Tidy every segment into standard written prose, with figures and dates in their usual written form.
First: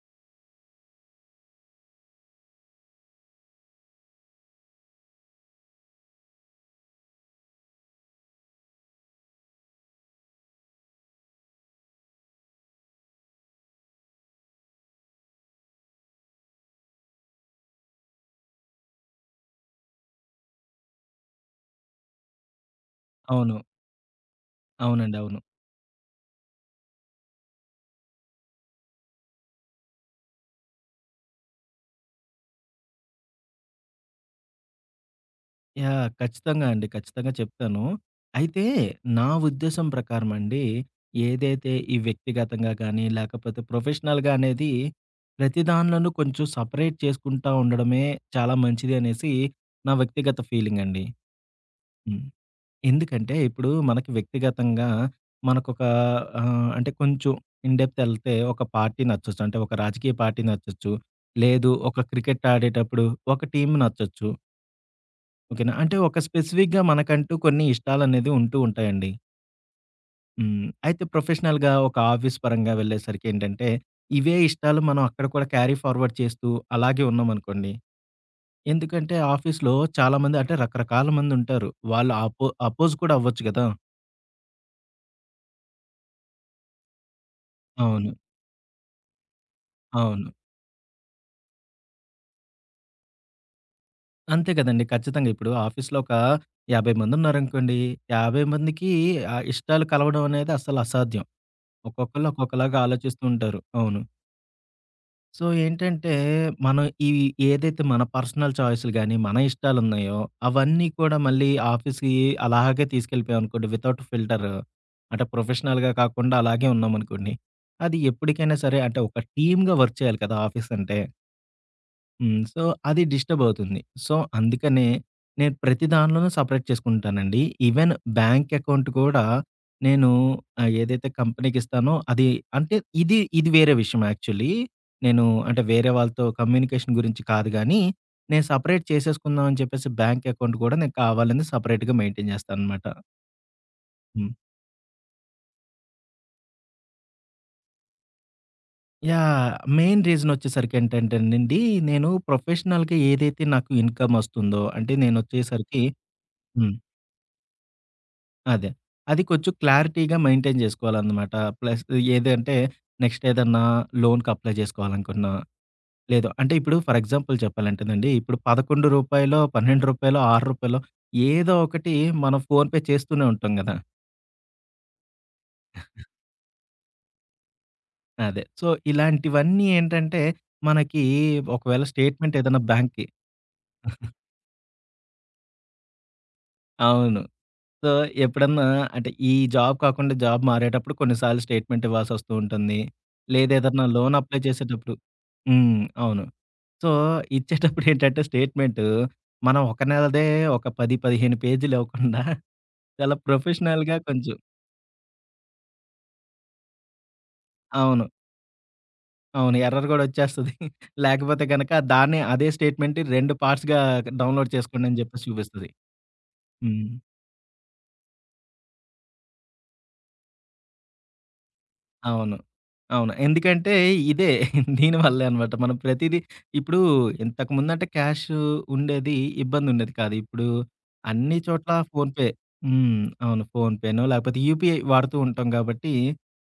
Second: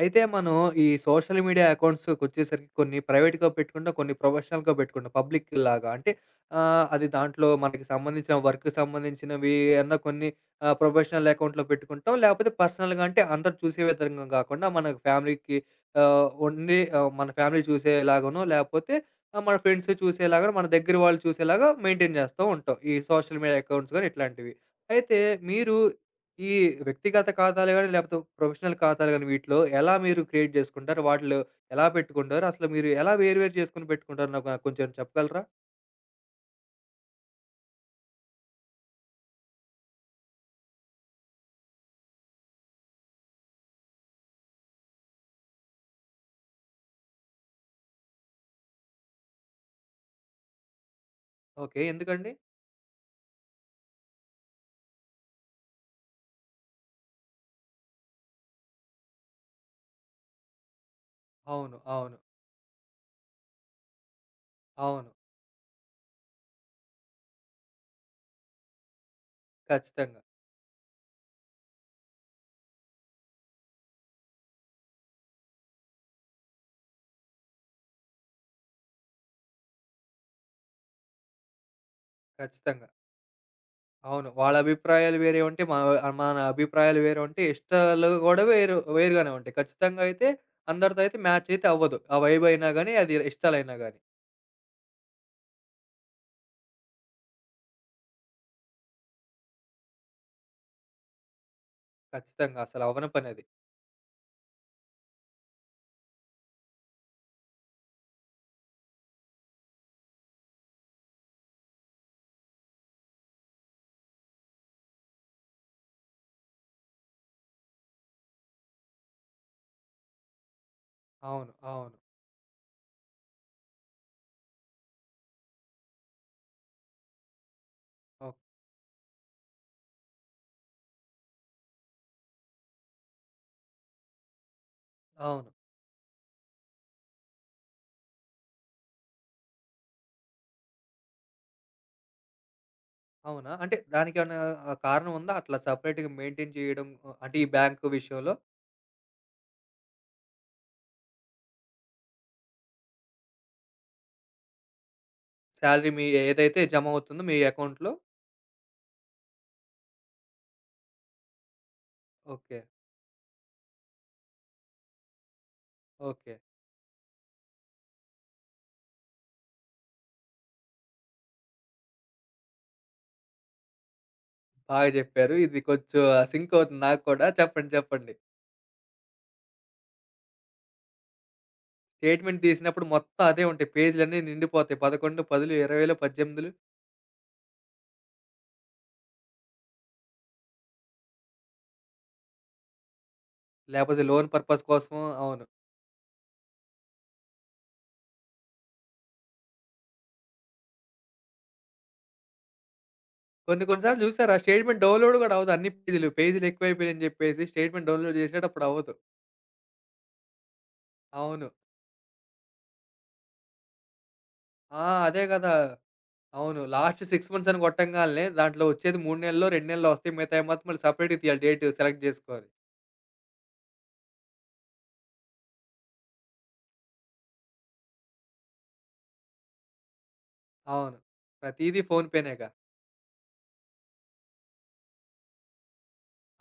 అయితే మనం ఈ సోషల్ మీడియా అకౌంట్స్‌కొచ్చేసరికి కొన్ని ప్రైవేట్‌గా పెట్టుకుంటాం. కొన్ని ప్రొఫెషనల్‌గా పెట్టుకుంటాం. పబ్లిక్‌లాగా అంటే అది దాంట్లో మనకి సంబంధించిన వర్క్‌కి సంబంధించినవి అన్న కొన్ని ప్రొఫెషనల్ అకౌంట్‌లో పెట్టుకుంటాం. లేకపోతే పర్సనల్‌గా అంటే అందరూ చూసే విధంగా కాకుండా మన ఫ్యామిలీకి ఉండి మన ఫ్యామిలీ చూసేలాగానో లేకపోతే మన ఫ్రెండ్స్ చూసేలాగానో, మన దగ్గర వాళ్ళు చూసేలాగా మెయింటైన్ చేస్తూ ఉంటాం. ఈ సోషల్ అవును. మీడియా అకౌంట్స్ గాని ఇట్లాంటివి. అవునండి. అయితే అవును. మీరు ఈ వ్యక్తిగత ఖాతాలు గాని, లేపోతే ప్రొఫెషనల్ ఖాతాలు గాని వీటిలో ఎలా మీరు క్రియేట్ చేసుకుంటారు? వాటిలో ఎలా పెట్టుకుంటారు? అసలు మీరు ఎలా వేరు వేరు చేసుకొని పెట్టుకుంటారు? నాకు నాకు కొంచెం చెప్పగలరా? యాహ్! ఖచ్చితంగా అండి. ఖచ్చితంగా చెప్తాను. అయితే నా ఉద్దేశం ప్రకారం అండి, ఏదైతే ఈ వ్యక్తిగతంగా గానీ, లేకపోతే ప్రొఫెషనల్‌గా అనేది ప్రతి దానిలోనూ కొంచెం సెపరేట్ చేసుకుంటా ఉండడమే చాలా మంచిది అనేసి నా వ్యక్తిగత ఫీలింగ్ అండి. ఓకే. హ్మ్. ఎందుకండి? ఎందుకంటే ఇప్పుడు మనకి వ్యక్తిగతంగా మనకొక అంటే కొంచెం ఇన్ డెప్త్ ఎళ్తే ఒక పార్టీ నచ్చొచ్చు. అంటే ఒక రాజకీయ పార్టీ నచ్చొచ్చు. లేదు, అవును. ఒక అవును. క్రికెట్ ఆడేటప్పుడు ఒక టీమ్ నచ్చొచ్చు. అవును. ఓకేనా. అంటే ఒక స్పెసిఫిక్‌గా మనకంటూ కొన్ని ఇష్టాలనేది ఉంటూ ఉంటాయండి. ఖచ్చితంగా. హ్మ్. అయితే ప్రొఫెషనల్‌గా ఒక ఆఫీస్ పరంగా వెళ్ళేసరికేంటంటే, ఇవే ఇష్టాలు మనం అక్కడ కూడా క్యారీ ఫార్వర్డ్ చేస్తూ అలాగే ఉన్నామనుకోండి. ఎందుకంటే ఆఫీస్‌లో చాలామంది, అంటే రకరకాల మందుంటారు. వాళ్ళు ఖచ్చితంగా. అపోజ్ కూడా అవ్వచ్చు గదా! అవును. వాళ్ళ అభిప్రాయాలు వేరే ఉంటే, మన మన అభిప్రాయాలు వేరే ఉంటే, ఇష్టాలు అవును. గూడా వేరు వేరుగానే ఉంటాయి. ఖచ్చితంగా అయితే అవును. అందరితో అయితే మ్యాచ్ అయితే అవ్వదు. ఆ వైబ్ అయినా గాని, అది ఇష్టాలైనా గాని. అంతే గదండీ. ఖచ్చితంగా ఇప్పుడు ఆఫీస్‌లో ఒక 50 మందున్నారనుకోండి, 50 మందికి ఇష్టాలు కలవడం అనేది అస్సలు అసాధ్యం. ఒక్కొక్కళ్ళు ఖచ్చితంగా. ఒక్కొక్కలాగా అసలు అవ్వని ఆలోచిస్తూ పనది. ఉంటారు. అవును. సో, ఏంటంటే, మనం ఇవి ఏదైతే మన పర్సనల్ చాయిస్‌లు గాని, మన ఇష్టాలున్నాయో, అవన్నీ కూడా మళ్ళీ ఆఫీస్‌కి అలాగే తీసుకెళ్ళిపోయామనుకోండి వితౌట్ ఫిల్టర్. అంటే, ప్రొఫెషనల్‌గా కాకుండా అలాగే ఉన్నామనుకోండి, అది ఎప్పటికైనా సరే అంటే, ఒక టీమ్‌గా వర్క్ చేయాలి కదా! ఆఫీస్ అంటే. అవును. అవును. హ్మ్. సో, అది డిస్టర్బవుతుంది. సో, అందుకనే నేను ప్రతి దానిలోనూ సెపరేట్ చేసుకుంటానండి. ఈవెన్ ఓహ్! బ్యాంక్ అకౌంట్ కూడా నేను ఏదైతే కంపెనీకిస్తానో అది అంటే ఇది ఇది వేరే విషయం యాక్చువల్లీ. నేను అవును. అంటే వేరే వాళ్ళతో కమ్యూనికేషన్ గురించి కాదు గానీ, నేను సెపరేట్ చేసేసుకుందాం అని చెప్పేసి బ్యాంక్ అకౌంట్ కూడా నేను కావాలని సెపరేట్‌గా మెయింటైన్ చేస్తాననమాట. అవునా? అంటే హ్మ్. దానికేమన్నా కారణం ఉందా? అట్లా సెపరేట్‌గా మెయింటైన్ చేయడం అంటే ఈ బ్యాంకు విషయంలో యాహ్! మెయిన్ రీజనొచ్చేసరికేంటంటేనండి, నేను ప్రొఫెషనల్‌గా ఏదైతే నాకు ఇన్‌కమ్ ఒస్తుందో అంటే నేనొచ్చేసరికి శాలరీ మీ ఏదైతే హ్మ్. జమ అవుతుందో మీ అకౌంట్‌లో అదే. అది కొంచెం క్లారిటీగా మెయింటైన్ జేసుకోవాలనమాట. ప్లస్ ఏదంటే ఓకే. నెక్స్ట్ ఏదన్నా లోన్‌కి అప్లై జేసుకోవాలనుకున్నా, లేదు ఓకే. అంటే ఇప్పుడు ఫర్ ఎగ్జాంపుల్ చెప్పాలంటేనండి, ఇప్పుడు రూ. 11, రూ. 12, రూ. 6 ఏదో ఒకటి మనం ఫోన్‌పే చేస్తూనే ఉంటాం గదా! బాగా చెప్పారు. ఇది కొంచెం సింక్ అవుతుంది నాకు కూడా. చెప్పండి. చెప్పండి. అదే. సో, ఇలాంటివన్నీ ఏంటంటే మనకి ఒకవేళ స్టేట్‌మెంట్ స్టేట్‌మెంట్ ఏదైనా తీసినప్పుడు బ్యాంక్‌కి మొత్తం అదే ఉంటాయి. పేజీలన్నీ నిండిపోతాయి. 11, 10, 20, 18 అవును. సో, ఎప్పుడన్నా అంటే ఈ జాబ్ కాకుండా జాబ్ మారేటప్పుడు కొన్నిసార్లు స్టేట్‌మెంట్ ఇవ్వాల్సొస్తూ ఉంటుంది. లేదేదన్నా లేకపోతే లోన్ లోన్ అప్లై పర్పస్ చేసేటప్పుడు కోసం అవును. హ్మ్. అవును. సో, ఇచ్చేటప్పుడు ఏంటంటే స్టేట్‌మెంటు మనం ఒక నెలదే ఒక 10, 15 పేజీలు ఇవ్వకుండా చాలా కొన్ని కొన్ని ప్రొఫెషనల్‌గా సార్లు చూసారా కొంచెం స్టేట్‌మెంట్ డౌన్‌లోడ్ కూడా అవ్వదు. అన్ని పేజీలు, పేజీలు ఎక్కువైపోయాయని చెప్పేసి స్టేట్‌మెంట్ అవును. డౌన్‌లోడ్ చేసేటప్పుడు అవ్వదు. అవును. ఎర్రర్ గూడా వచ్చేస్తది. లేకపోతే అవును. గనక దాన్నే అదే స్టేట్‌మెంట్ 2 పార్ట్స్‌గా డౌన్‌లోడ్ చేసుకోండి ఆ! అని అదే జెప్పేసి కదా! చూపిస్తది. అవును. హ్మ్. లాస్ట్ 6 మంత్స్ అని కొట్టంగాల్నే దాంట్లో వచ్చేది 3 నెలల్లో, 2 నెలల్లో వస్తాయి. మిగతాయి మొత్తం మళ్ళీ సెపరేట్‌గా తీయాలి డేట్ సెలెక్ట్ అవును. జేసుకోవాలి. అవును. ఎందుకంటే ఇదే దీనివల్లే అనమాట. మనం ప్రతీదీ ఇప్పుడు ఇంతకుముందంటే క్యాష్ ఉండేది. ఇబ్బందుండేది కాదు. ఇప్పుడు అవును. అన్ని చోట్ల ప్రతీదీ ఫోన్‌పే ఫోన్‌పేనేగా. హ్మ్. అవును. ఫోన్‌పేనో లేకపోతే యూపీఐ వాడుతూ ఉంటాం గాబట్టి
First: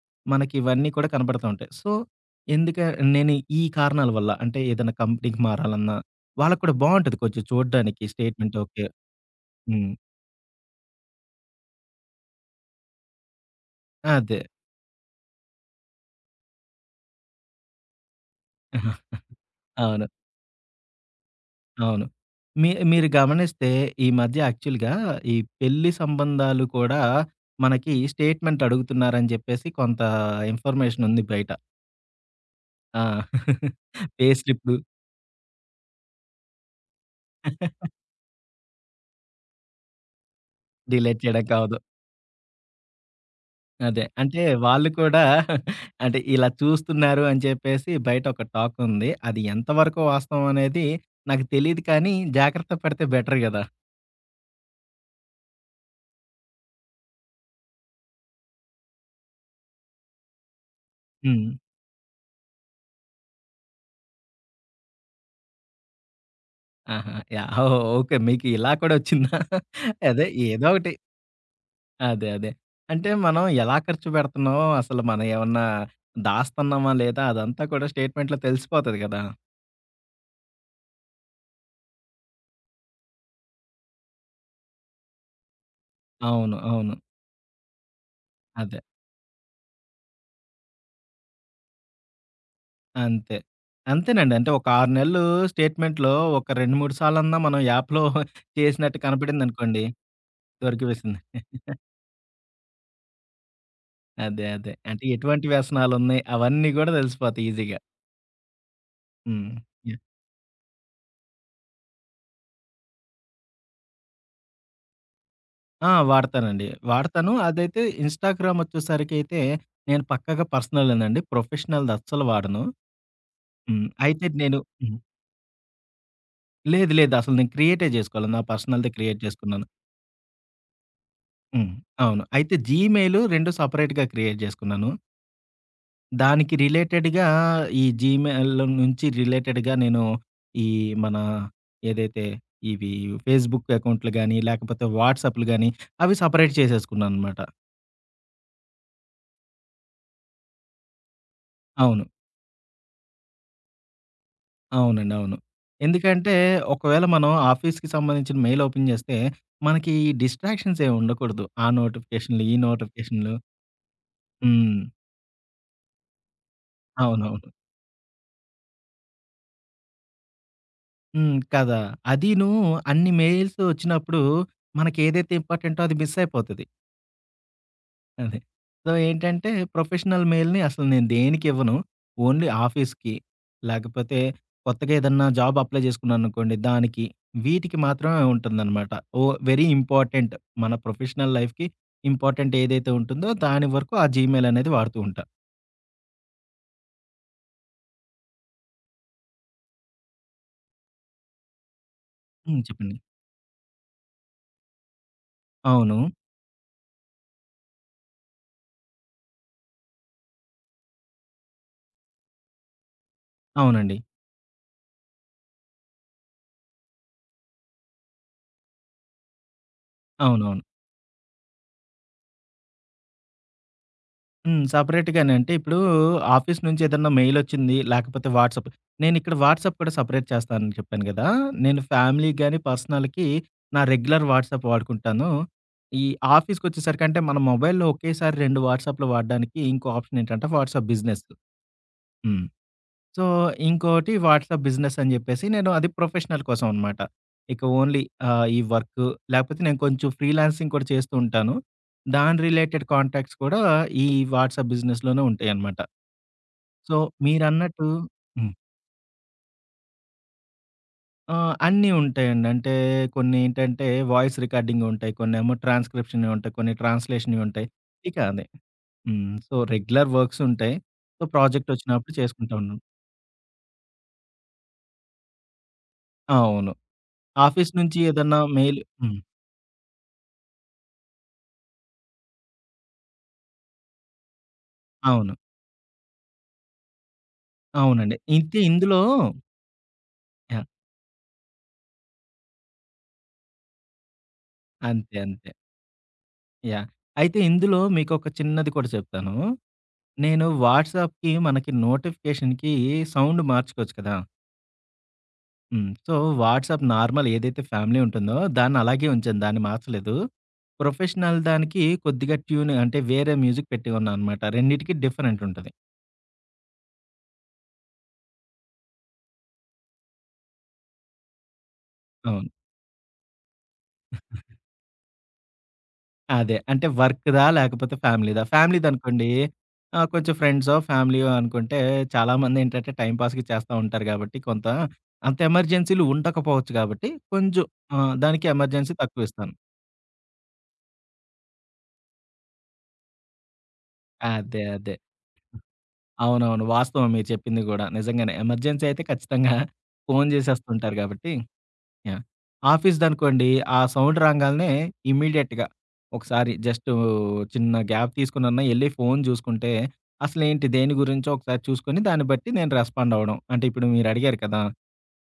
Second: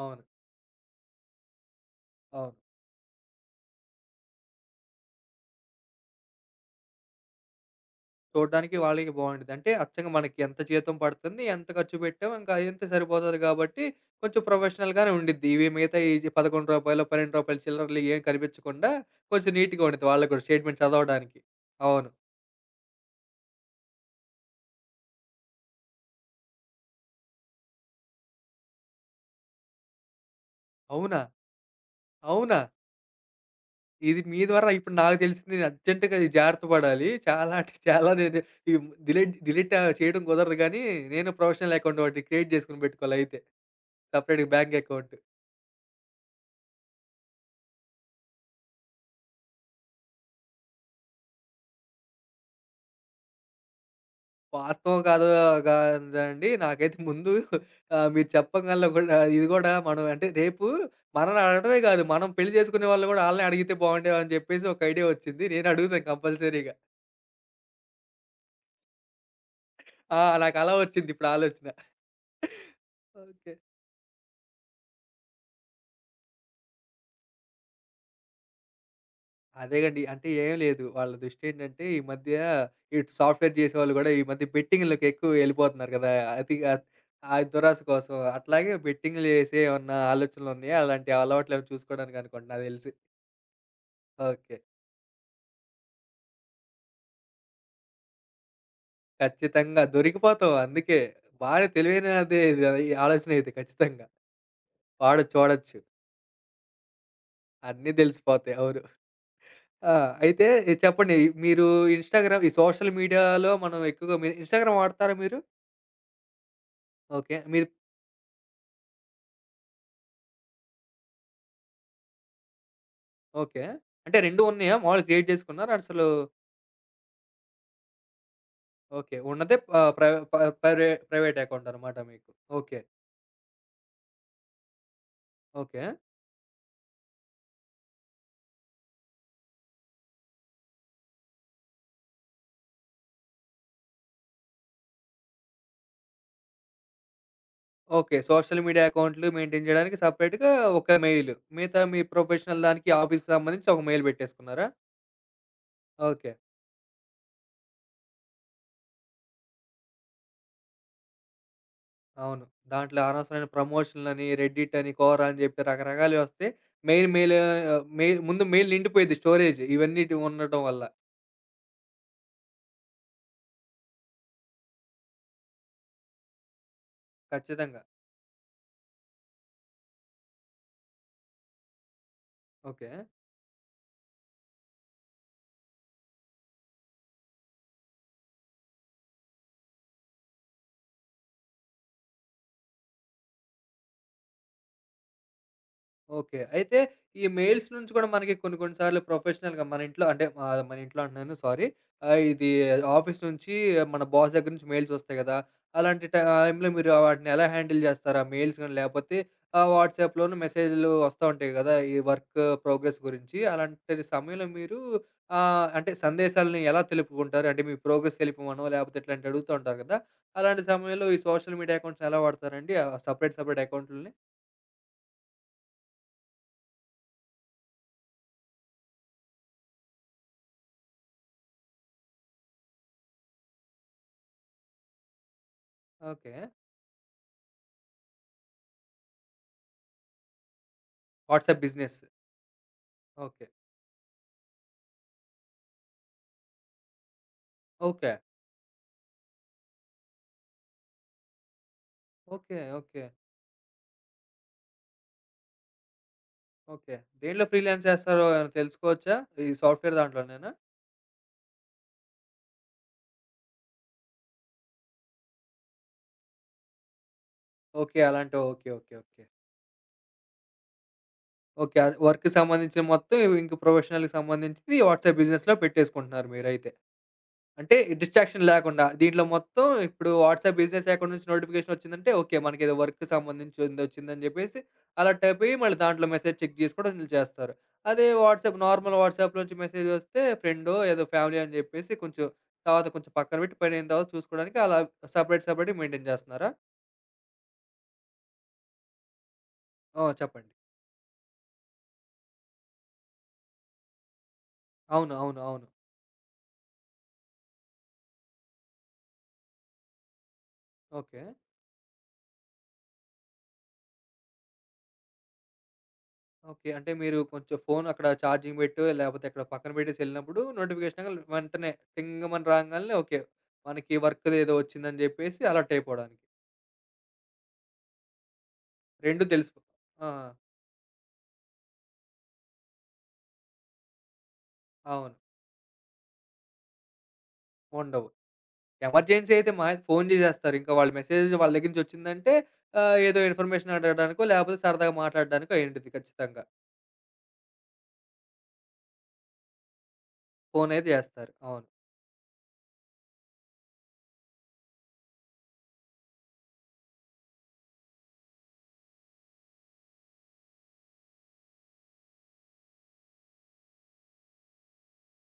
అవును. మనకి ఇవన్నీ కూడా కనపడతా ఉంటాయి. సో, అవును. ఎందుక నేను ఈ కారణాల వల్ల అంటే ఏదైనా కంపెనీకి మారాలన్నా, వాళ్ళకి కూడా బావుంటది కొంచెం చూడ్డానికి స్టేట్‌మెంట్ చూడడానికి ఓకే. వాళ్ళకి బావుండిద్ది. అంటే హ్మ్. అచ్చంగా మనకి ఎంత జీతం పడుతుంది, ఎంత ఖర్చు పెట్టాం, ఇంకా అయింతే సరిపోతది కాబట్టి అదే. కొంచెం ప్రొఫెషనల్‌గానే ఉండిద్ది. ఇవి మిగతాయి ఈ రూ. 11, రూ. 12 చిల్లరలు ఏం కనిపించకుండా కొంచెం నీట్‌గా అవును. ఉండిద్ది వాళ్ళకి గూడా స్టేట్‌మెంట్ చదవడానికి. అవును. అవును. మీరు గమనిస్తే ఈ మధ్య యాక్చువల్‌గా ఈ పెళ్లి సంబంధాలు కూడా మనకి స్టేట్‌మెంట్ అడుగుతున్నారని చెప్పేసి కొంత ఇన్ఫర్మేషన్ అవునా? ఉంది బయట. అవునా? ఆ! ఇది పే మీ ద్వారా స్లిప్‌లు ఇప్పుడు నాకు తెలిసింది. నేను అర్జెంట్‌గా ఇది జాగ్రత్త పడాలి. చాలా అంటే చాలా నేను ఈ డిలీట్ డిలీట్ చేయడం కుదరదు గానీ, డిలీట్ నేను చేయడానికి ప్రొఫెషనల్ అవ్వదు. అకౌంట్ ఒకటి క్రియేట్ చేసుకొని పెట్టుకోవాలయితే. అదే. అంటే సెపరేట్‌గా బ్యాంక్ వాళ్ళు అకౌంట్. కూడా అంటే ఇలా చూస్తున్నారు అని చెప్పేసి బయట ఒక టాక్ ఉంది. అది ఎంతవరకు వాస్తవం అనేది నాకు తెలీదు కానీ జాగ్రత్త పడితే బెటర్ గదా! వాస్తవం కాదో కాదండి నాకైతే ముందు మీరు చెప్పగల కూడా ఇది కూడా మనం అంటే రేపు మనల్ని హ్మ్. అడగడమే కాదు. మనం పెళ్లి చేసుకునే వాళ్ళు కూడా ఆళ్ళనే అడిగితే బాగుండేమని చెప్పేసి ఒక ఐడియా వచ్చింది. నేను అడుగుతాను కంపల్సరీగా. ఆహా! యాహ్! ఓకే. మీకు ఇలా కూడా వచ్చిందా? ఆ! అదే నాకు ఏదో అలా ఒకటి. వచ్చింది ఇప్పుడు ఆలోచన. అదే. అదే. అంటే మనం ఓకే. ఎలా ఖర్చు పెడుతున్నామో అసలు మనం ఏమన్నా దాస్తున్నామా లేదా అదంతా కూడా స్టేట్‌మెంట్‌లో తెలిసిపోతది గదా! అదేగండి. అంటే ఏం లేదు. వాళ్ళ దృష్టేంటంటే ఈ మధ్య ఇటు సాఫ్ట్‌వేర్ జేసేవాళ్ళు గూడా ఈ మధ్య బెట్టింగ్‌లకి ఎక్కువ ఎళ్ళిపోతున్నారు గదా! అవును. అతిగా ఆ అవును. ఆ దురాశ కోసం. అట్లాగే అదే. బెట్టింగ్‌లు జేసే ఏమన్నా ఆలోచనలున్నాయా? అలాంటి అలవాట్లేమైనా చూసుకోవడానికి అనుకుంట నాకు దెలిసి. అంతే. అంతేనండి. అంటే ఓకే. ఒక 6 నెలలు స్టేట్‌మెంట్‌లో ఒక 2, 3 సార్లన్నా మనం యాప్‌లో చేసినట్టు ఖచ్చితంగా కనపడిందనుకోండి దొరికిపోతాం అందుకే. దొరికివేసింది. బాగా తెలివైనదే ఇది ఈ ఆలోచన ఇది ఖచ్చితంగా. అదే. అదే. అంటే వాడొచ్చు, ఎటువంటి వాడొచ్చు. వ్యసనాలున్నాయి అవన్నీ గూడా తెలిసిపోతాయి ఈజీగా. అన్నీ దెలిసిపోతాయి. అవును. హ్మ్. ఆ! యాహ్! అయితే ఇది చెప్పండి మీరు ఇన్‌స్టాగ్రామ్ ఈ సోషల్ మీడియాలో మనం ఎక్కువగా మీరు ఇన్‌స్టాగ్రామ్ వాడతారా మీరు? ఆ! వాడతానండి. వాడతాను. ఓకే. మీరు అదైతే ఇన్‌స్టాగ్రామ్ వచ్చేసరికైతే నేను పక్కాగా పర్సనలేనండి. ప్రొఫెషనల్‌ది అస్సలు వాడను. ఓకే. హ్మ్. అంటే అయితే 2 నేను ఉన్నాయా? హ్మ్. మాములుగా క్రియేట్ చేసుకున్నారా? అసలు లేదు. లేదు. అసలు నేను క్రియేటే చేసుకోవాలి. నా పర్సనల్‌ది ఓకే. క్రియేట్ ఉన్నదే చేసుకున్నాను. ప్రైవ ప ప్రైవే ప్రైవేట్ అకౌంట్ హ్మ్. అనమాట అవును. మీకు. అయితే ఓకే. జీమెయిల్ 2 సెపరేట్‌గా క్రియేట్ చేసుకున్నాను. ఓకే. దానికి రిలేటెడ్‌గా ఈ జీమెయిల్ నుంచి రిలేటెడ్‌గా నేను ఈ మన ఏదైతే ఇవి ఫేస్‌బుక్ అకౌంట్లు గాని, లేకపోతే వాట్సాప్‌లు గాని అవి సెపరేట్ చేసేసుకున్నాననమాట. ఓకే. సోషల్ మీడియా అకౌంట్లు మెయింటైన్ చేయడానికి సెపరేట్‌గా ఒక మెయిల్. మిగతా మీ అవును. ప్రొఫెషనల్ దానికి ఆఫీస్‌కి సంబంధించి ఒక మెయిల్ పెట్టేసుకున్నారా? అవునండి. అవును. ఓకే. ఎందుకంటే ఒకవేళ మనం ఆఫీస్‌కి సంబంధించిన మెయిల్ ఓపెన్ చేస్తే మనకి డిస్ట్రాక్షన్స్ ఏమి ఉండకూడదు. ఆ నోటిఫికేషన్‌లు, అవును. ఈ దాంట్లో నోటిఫికేషన్‌లు. అనవసరమైన ప్రమోషన్‌లని, రెడ్డిట్ హ్మ్. అని, కోరా అని చెప్పి రకరకాలవి వస్తాయి. మెయిన్ మెయిల్ అవునవును. ఆహ్, మెయిల్ ముందు మెయిల్ నిండిపోయిద్ది స్టోరేజ్ ఇవన్నీటివి ఉండటం వల్ల. హ్మ్. కదా! అదీను అన్ని మెయిల్స్ వచ్చినప్పుడు మనకి ఏదైతే ఇంపార్టెంటో అది మిస్ అయిపోతది. ఖచ్చితంగా. అదే. సో, ఏంటంటే ప్రొఫెషనల్ మెయిల్‌ని అసలు నేను దేనికివ్వను. Only okay. ఆఫీస్‌కి, లేకపోతే కొత్తగా ఏదన్నా జాబ్ అప్లై చేసుకున్నాననుకోండి దానికి, వీటికి మాత్రమే ఉంటుందనమాట. ఓ వెరీ ఇంపార్టెంట్ మన ప్రొఫెషనల్ లైఫ్‌కి ఇంపార్టెంట్ ఏదైతే ఉంటుందో దాని వరకు ఆ జీమెయిల్ అనేది వాడుతూ ఉంటా. ఓకే. అయితే ఈ మెయిల్స్ నుంచి కూడా మనకి కొన్ని కొన్ని సార్లు ప్రొఫెషనల్‌గా మన ఇంట్లో అంటే మన ఇంట్లో అంటున్నాను సారీ. ఇది హ్మ్. చెప్పండి. ఆఫీస్ నుంచి మన బాస్ దగ్గర నుంచి మెయిల్స్ వస్తాయి గదా! అవును. అలాంటి టైంలో మీరు వాటిని ఎలా హ్యాండిల్ జేస్తారు? ఆ మెయిల్స్ గాని లేపోతే వాట్సాప్‌లోను మెసేజ్‌లు వస్తా ఉంటాయి గదా! ఈ వర్క్ ప్రోగ్రెస్ గురించి. అవునండి. అలాంటి సమయంలో మీరు అంటే సందేశాలను ఎలా తెలుపుకుంటారు? అంటే మీ ప్రోగ్రెస్ తెలిపమనో లేపోతే ఇట్లాంటివి అడుగుతా ఉంటారు గదా! అవునవును. అలాంటి సమయంలో ఈ సోషల్ మీడియా అకౌంట్స్‌ని ఎలా వాడతారండి? ఆ సెపరేట్ సెపరేట్ అకౌంట్‌లని? హ్మ్. సెపరేట్‌గానే. అంటే ఇప్పుడు ఆఫీస్ నుంచి ఏదన్నా మెయిలొచ్చింది, లేకపోతే వాట్సాప్ నేనిక్కడ వాట్సాప్ కూడా సెపరేట్ చేస్తానని చెప్పాను గదా! నేను ఫ్యామిలీకి గాని, పర్సనల్‌కి నా రెగ్యులర్ వాట్సాప్ వాడుకుంటాను. ఈ ఓకే. ఆఫీస్‌కొచ్చేసరికంటే మన మొబైల్‌లో ఒకేసారి 2 వాట్సాప్‌లు వాడడానికి ఇంకో ఆప్షన్ ఏంటంటే వాట్సాప్ బిజినెస్. WhatsApp business. హ్మ్. So, okay. ఇంకోటి వాట్సాప్ బిజినెస్ అని జెప్పేసి నేను అది ప్రొఫెషనల్ కోసం అనమాట. ఇక ఓన్లీ ఓకే. ఈ వర్కు లేకపోతే నేను కొంచెం ఫ్రీలాన్సింగ్ కూడా చేస్తూ ఉంటాను. దాని ఓకే. Related okay. కాంటాక్ట్స్ కూడా ఈ వాట్సాప్ బిజినెస్‌లోనే ఉంటాయనమాట. ఓకే. సో, దేంట్లో ఫ్రీలాన్స్ మీరన్నట్టు చేస్తారో ఏమైనా హ్మ్. తెలుసుకోవచ్చా? ఈ సాఫ్ట్‌వేర్ దాంట్లోనేనా? అన్నీ ఉంటాయండి. అంటే కొన్ని ఏంటంటే వాయిస్ రికార్డింగుంటాయి, కొన్నేమో ట్రాన్స్‌క్రిప్షన్‌వి ఉంటాయి, కొన్ని ట్రాన్స్‌లేషన్‌వి ఉంటాయి. ఓకే. ఇక అలాంటి అదే. ఓకే. ఓకే. ఓకే. హ్మ్. సో, రెగ్యులర్ వర్క్స్ ఉంటాయి. So, project okay. అది ఒచ్చినప్పుడు వర్క్‌కి చేసుకుంటా ఉన్నాను. సంబంధించిన మొత్తం ఇంక ప్రొఫెషనల్‌కి సంబంధించింది వాట్సాప్ బిజినెస్‌లో పెట్టేసుకుంటున్నారు ఆ! మీరైతే. అవును. ఆఫీస్ అంటే నుంచి ఏదన్నా డిస్ట్రాక్షన్ మెయిల్ లేకుండా హ్మ్. దీంట్లో మొత్తం ఇప్పుడు వాట్సాప్ బిజినెస్ అకౌంట్ నుంచి నోటిఫికేషన్ వచ్చిందంటే ఓకే మనకి ఏదో వర్క్ సంబంధించింది వచ్చిందని చెప్పేసి అలర్ట్ అవును. అయిపోయి మళ్ళీ దాంట్లో మెసేజ్ చెక్ చేసుకోవడం వీళ్ళు చేస్తారు. అదే అవునండి. ఇంతే వాట్సాప్ నార్మల్ ఇందులో వాట్సాప్ నుంచి మెసేజ్ వస్తే యాహ్! ఫ్రెండ్ ఏదో ఫ్యామిలీ అని చెప్పేసి కొంచెం తర్వాత కొంచెం పక్కన పెట్టి పని అయిన తర్వాత చూసుకోవడానికి అలా అంతే. సపరేట్ అంతే. సపరేట్ మెయింటైన్ చేస్తున్నారా? యాహ్! అయితే ఇందులో మీకొక చిన్నది కూడా చెప్తాను. ఓ, నేను చెప్పండి. వాట్సాప్‌కి మనకి నోటిఫికేషన్‌కి సౌండ్ మార్చుకోవచ్చు కదా! అవును, అవును, అవును. హ్మ్. సో, వాట్సాప్ నార్మల్ ఏదైతే ఫ్యామిలీ ఉంటుందో దాన్ని అలాగే ఉంచాను. దాన్ని మార్చలేదు. ఓకే. ప్రొఫెషనల్ దానికి కొద్దిగా ట్యూన్ అంటే వేరే మ్యూజిక్ పెట్టి ఉన్నాననమాట. రెండిటికి డిఫరెంట్ ఉంటది. ఓకే. అంటే మీరు కొంచెం ఫోన్ అక్కడ ఛార్జింగ్ పెట్టో, లేపోతే ఎక్కడో పక్కన పెట్టేసెళ్ళినప్పుడు నోటిఫికేషన్ రాంగాల్నే వెంటనే అవును. టింగమని రాంగాల్నే ఓకే. మనకి వర్క్‌దేదో ఒచ్చిందని జెప్పేసి అలర్ట్ అయిపోడానికి. అదే. అంటే వర్క్‌దా? లేకపోతే ఫ్యామిలీదా? 2 ఫ్యామిలీదనుకోండి తెలిసిపో ఆ! కొంచెం ఫ్రెండ్సో, ఫ్యామిలీయో అనుకుంటే చాలామందేంటంటే టైమ్ పాస్‌కి చేస్తా ఉంటారు గాబట్టి కొంత అవును. అంత ఎమర్జెన్సీలు ఉండకపోవచ్చు గాబట్టి కొంచెం ఉండవు. దానికి ఎమర్జెన్సీ ఎమర్జెన్సీ అయితే తక్కువిస్తాను. మహా అయితే ఫోన్ జేసేస్తారు. ఇంకా వాళ్ళ మెసేజ్ వాళ్ళ దగ్గర నుంచి ఒచ్చిందంటే ఏదో ఇన్ఫర్మేషన్ అడగడానికో, లేపోతే అదే. సరదాగా అదే. మాట్లాడడానికో అయ్యుండిద్ది ఖచ్చితంగా. అవునవును. వాస్తవం మీరు చెప్పింది గూడా. నిజంగానే ఎమర్జెన్సీ అయితే ఖచ్చితంగా ఫోను ఫోనయితే జేసేస్తుంటారు గాబట్టి జేస్తారు. అవును. యాహ్! ఆఫీస్‌దనుకోండి, ఆ సౌండ్ రాంగాల్నే ఇమ్మీడియేట్‌గా ఒకసారి జస్టు చిన్న గ్యాప్ తీసుకొనన్నా ఎళ్లి ఫోను జూసుకుంటే, అసలేంటి దేని గురించో ఒకసారి చూసుకొని, దాన్ని బట్టి నేను రెస్పాండ్ అవ్వడం. అంటే ఇప్పుడు మీరడిగారు కదా!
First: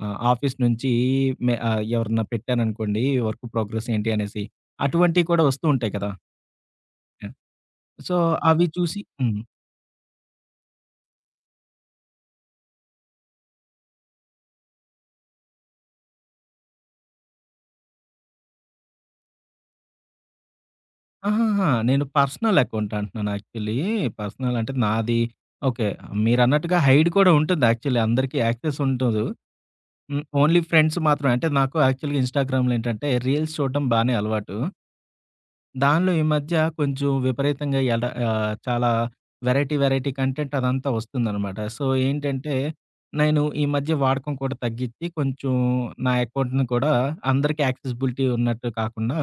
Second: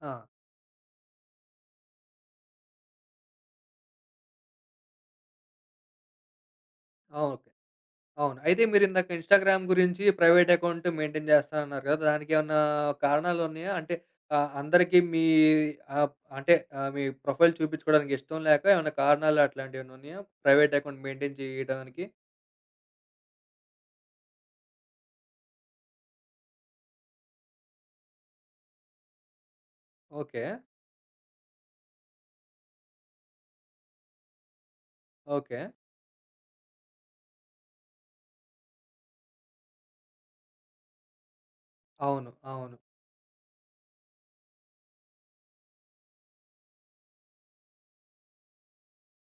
ఆ! ఆఫీస్ నుంచి ఎవరన్నా పెట్టారనుకోండి వర్క్ ప్రోగ్రెస్ ఏంటి అనేసి, అటువంటియి కూడా వస్తూ ఉంటాయి కదా! ఆ! యాహ్! ఓకే. సో, అవును. అయితే అవి చూసి మీరిందాక హ్మ్. ఇన్‌స్టాగ్రామ్ గురించి ప్రైవేట్ అకౌంట్ మెయింటైన్ చేస్తానన్నారు కదా! దానికేమన్నా కారణాలున్నాయా? అంటే అందరికీ మీ ఆహ్, అంటే మీ ప్రొఫైల్ చూపించుకోవడానికి ఇష్టం లేక ఏమన్నా కారణాలు అట్లాంటియేమన్నా ఉన్నాయా? ప్రైవేట్ అకౌంట్ మెయింటైన్ అహాహా! చేయడానికి? నేను పర్సనల్ అకౌంట్ అంటున్నాను యాక్చువల్లీ. పర్సనల్ అంటే నాది ఓకే. మీరన్నట్టుగా హైడ్ కూడా ఉంటుంది యాక్చువల్లీ, అందరికీ యాక్సెస్ ఉండదు. హ్మ్. ఓకే. ఓన్లీ ఫ్రెండ్స్ మాత్రమే. అంటే నాకు యాక్చువల్‌గా ఇన్‌స్టాగ్రామ్‌లో ఏంటంటే రీల్స్ చూడడం బానే అలవాటు. ఓకే. దానిలో ఈ మధ్య కొంచెం విపరీతంగా చాలా వెరైటీ, వెరైటీ కంటెంట్ అదంతా వస్తుందనమాట. సో, అవును. ఏంటంటే అవును. నేను ఈ మధ్య వాడకం కూడా తగ్గించి కొంచెం నా అకౌంట్‌ని కూడా అందరికి యాక్సెసిబిలిటీ ఉన్నట్టు కాకుండా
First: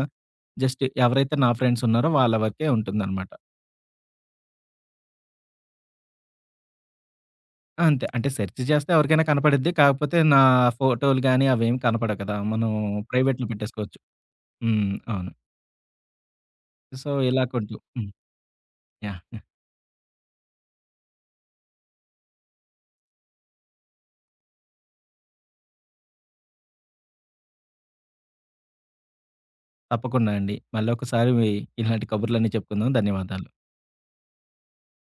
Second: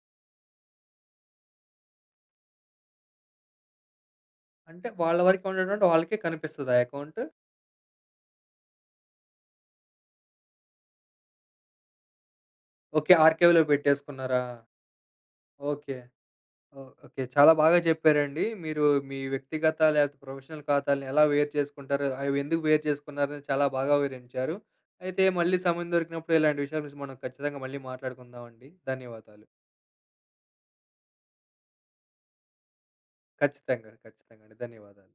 జస్ట్ ఎవరైతే నా ఫ్రెండ్స్ ఉన్నారో వాళ్ళ వరకే ఉంటుందనమాట. అంటే వాళ్ళ వరకే ఉండేటువంటి వాళ్ళకే కనిపిస్తదా అకౌంట్? అంతే. అంటే సెర్చ్ చేస్తే ఎవరికైనా కనపడిద్ది. కాకపోతే నా ఫోటోలు గాని అవేమి కనపడవు కదా! మనం ఓకే. ప్రైవేట్‌లో ఆర్‌కైవ్‌లో పెట్టేసుకోవచ్చు. పెట్టేసుకున్నారా? హ్మ్. అవును. ఓకే. ఓ. So, okay. ఇలా చాలా కొంచెం బాగా హ్మ్. చెప్పారండి. మీరు మీ యాహ్! యాహ్! వ్యక్తిగత లేకపోతే ప్రొఫెషనల్ ఖాతాలను ఎలా వేరు చేసుకుంటారు, అవి ఎందుకు వేరు చేసుకున్నారని చాలా బాగా వివరించారు. అయితే మళ్ళీ సమయం దొరికినప్పుడు ఇలాంటి విషయాల గురించి మనం ఖచ్చితంగా మళ్ళీ మాట్లాడుకుందామండి. ధన్యవాదాలు. తప్పకుండా అండి. మళ్ళొకసారి ఇలాంటి కబుర్లన్నీ చెప్పుకుందాం. ధన్యవాదాలు. ఖచ్చితంగా. ఖచ్చితంగా అండి. ధన్యవాదాలు.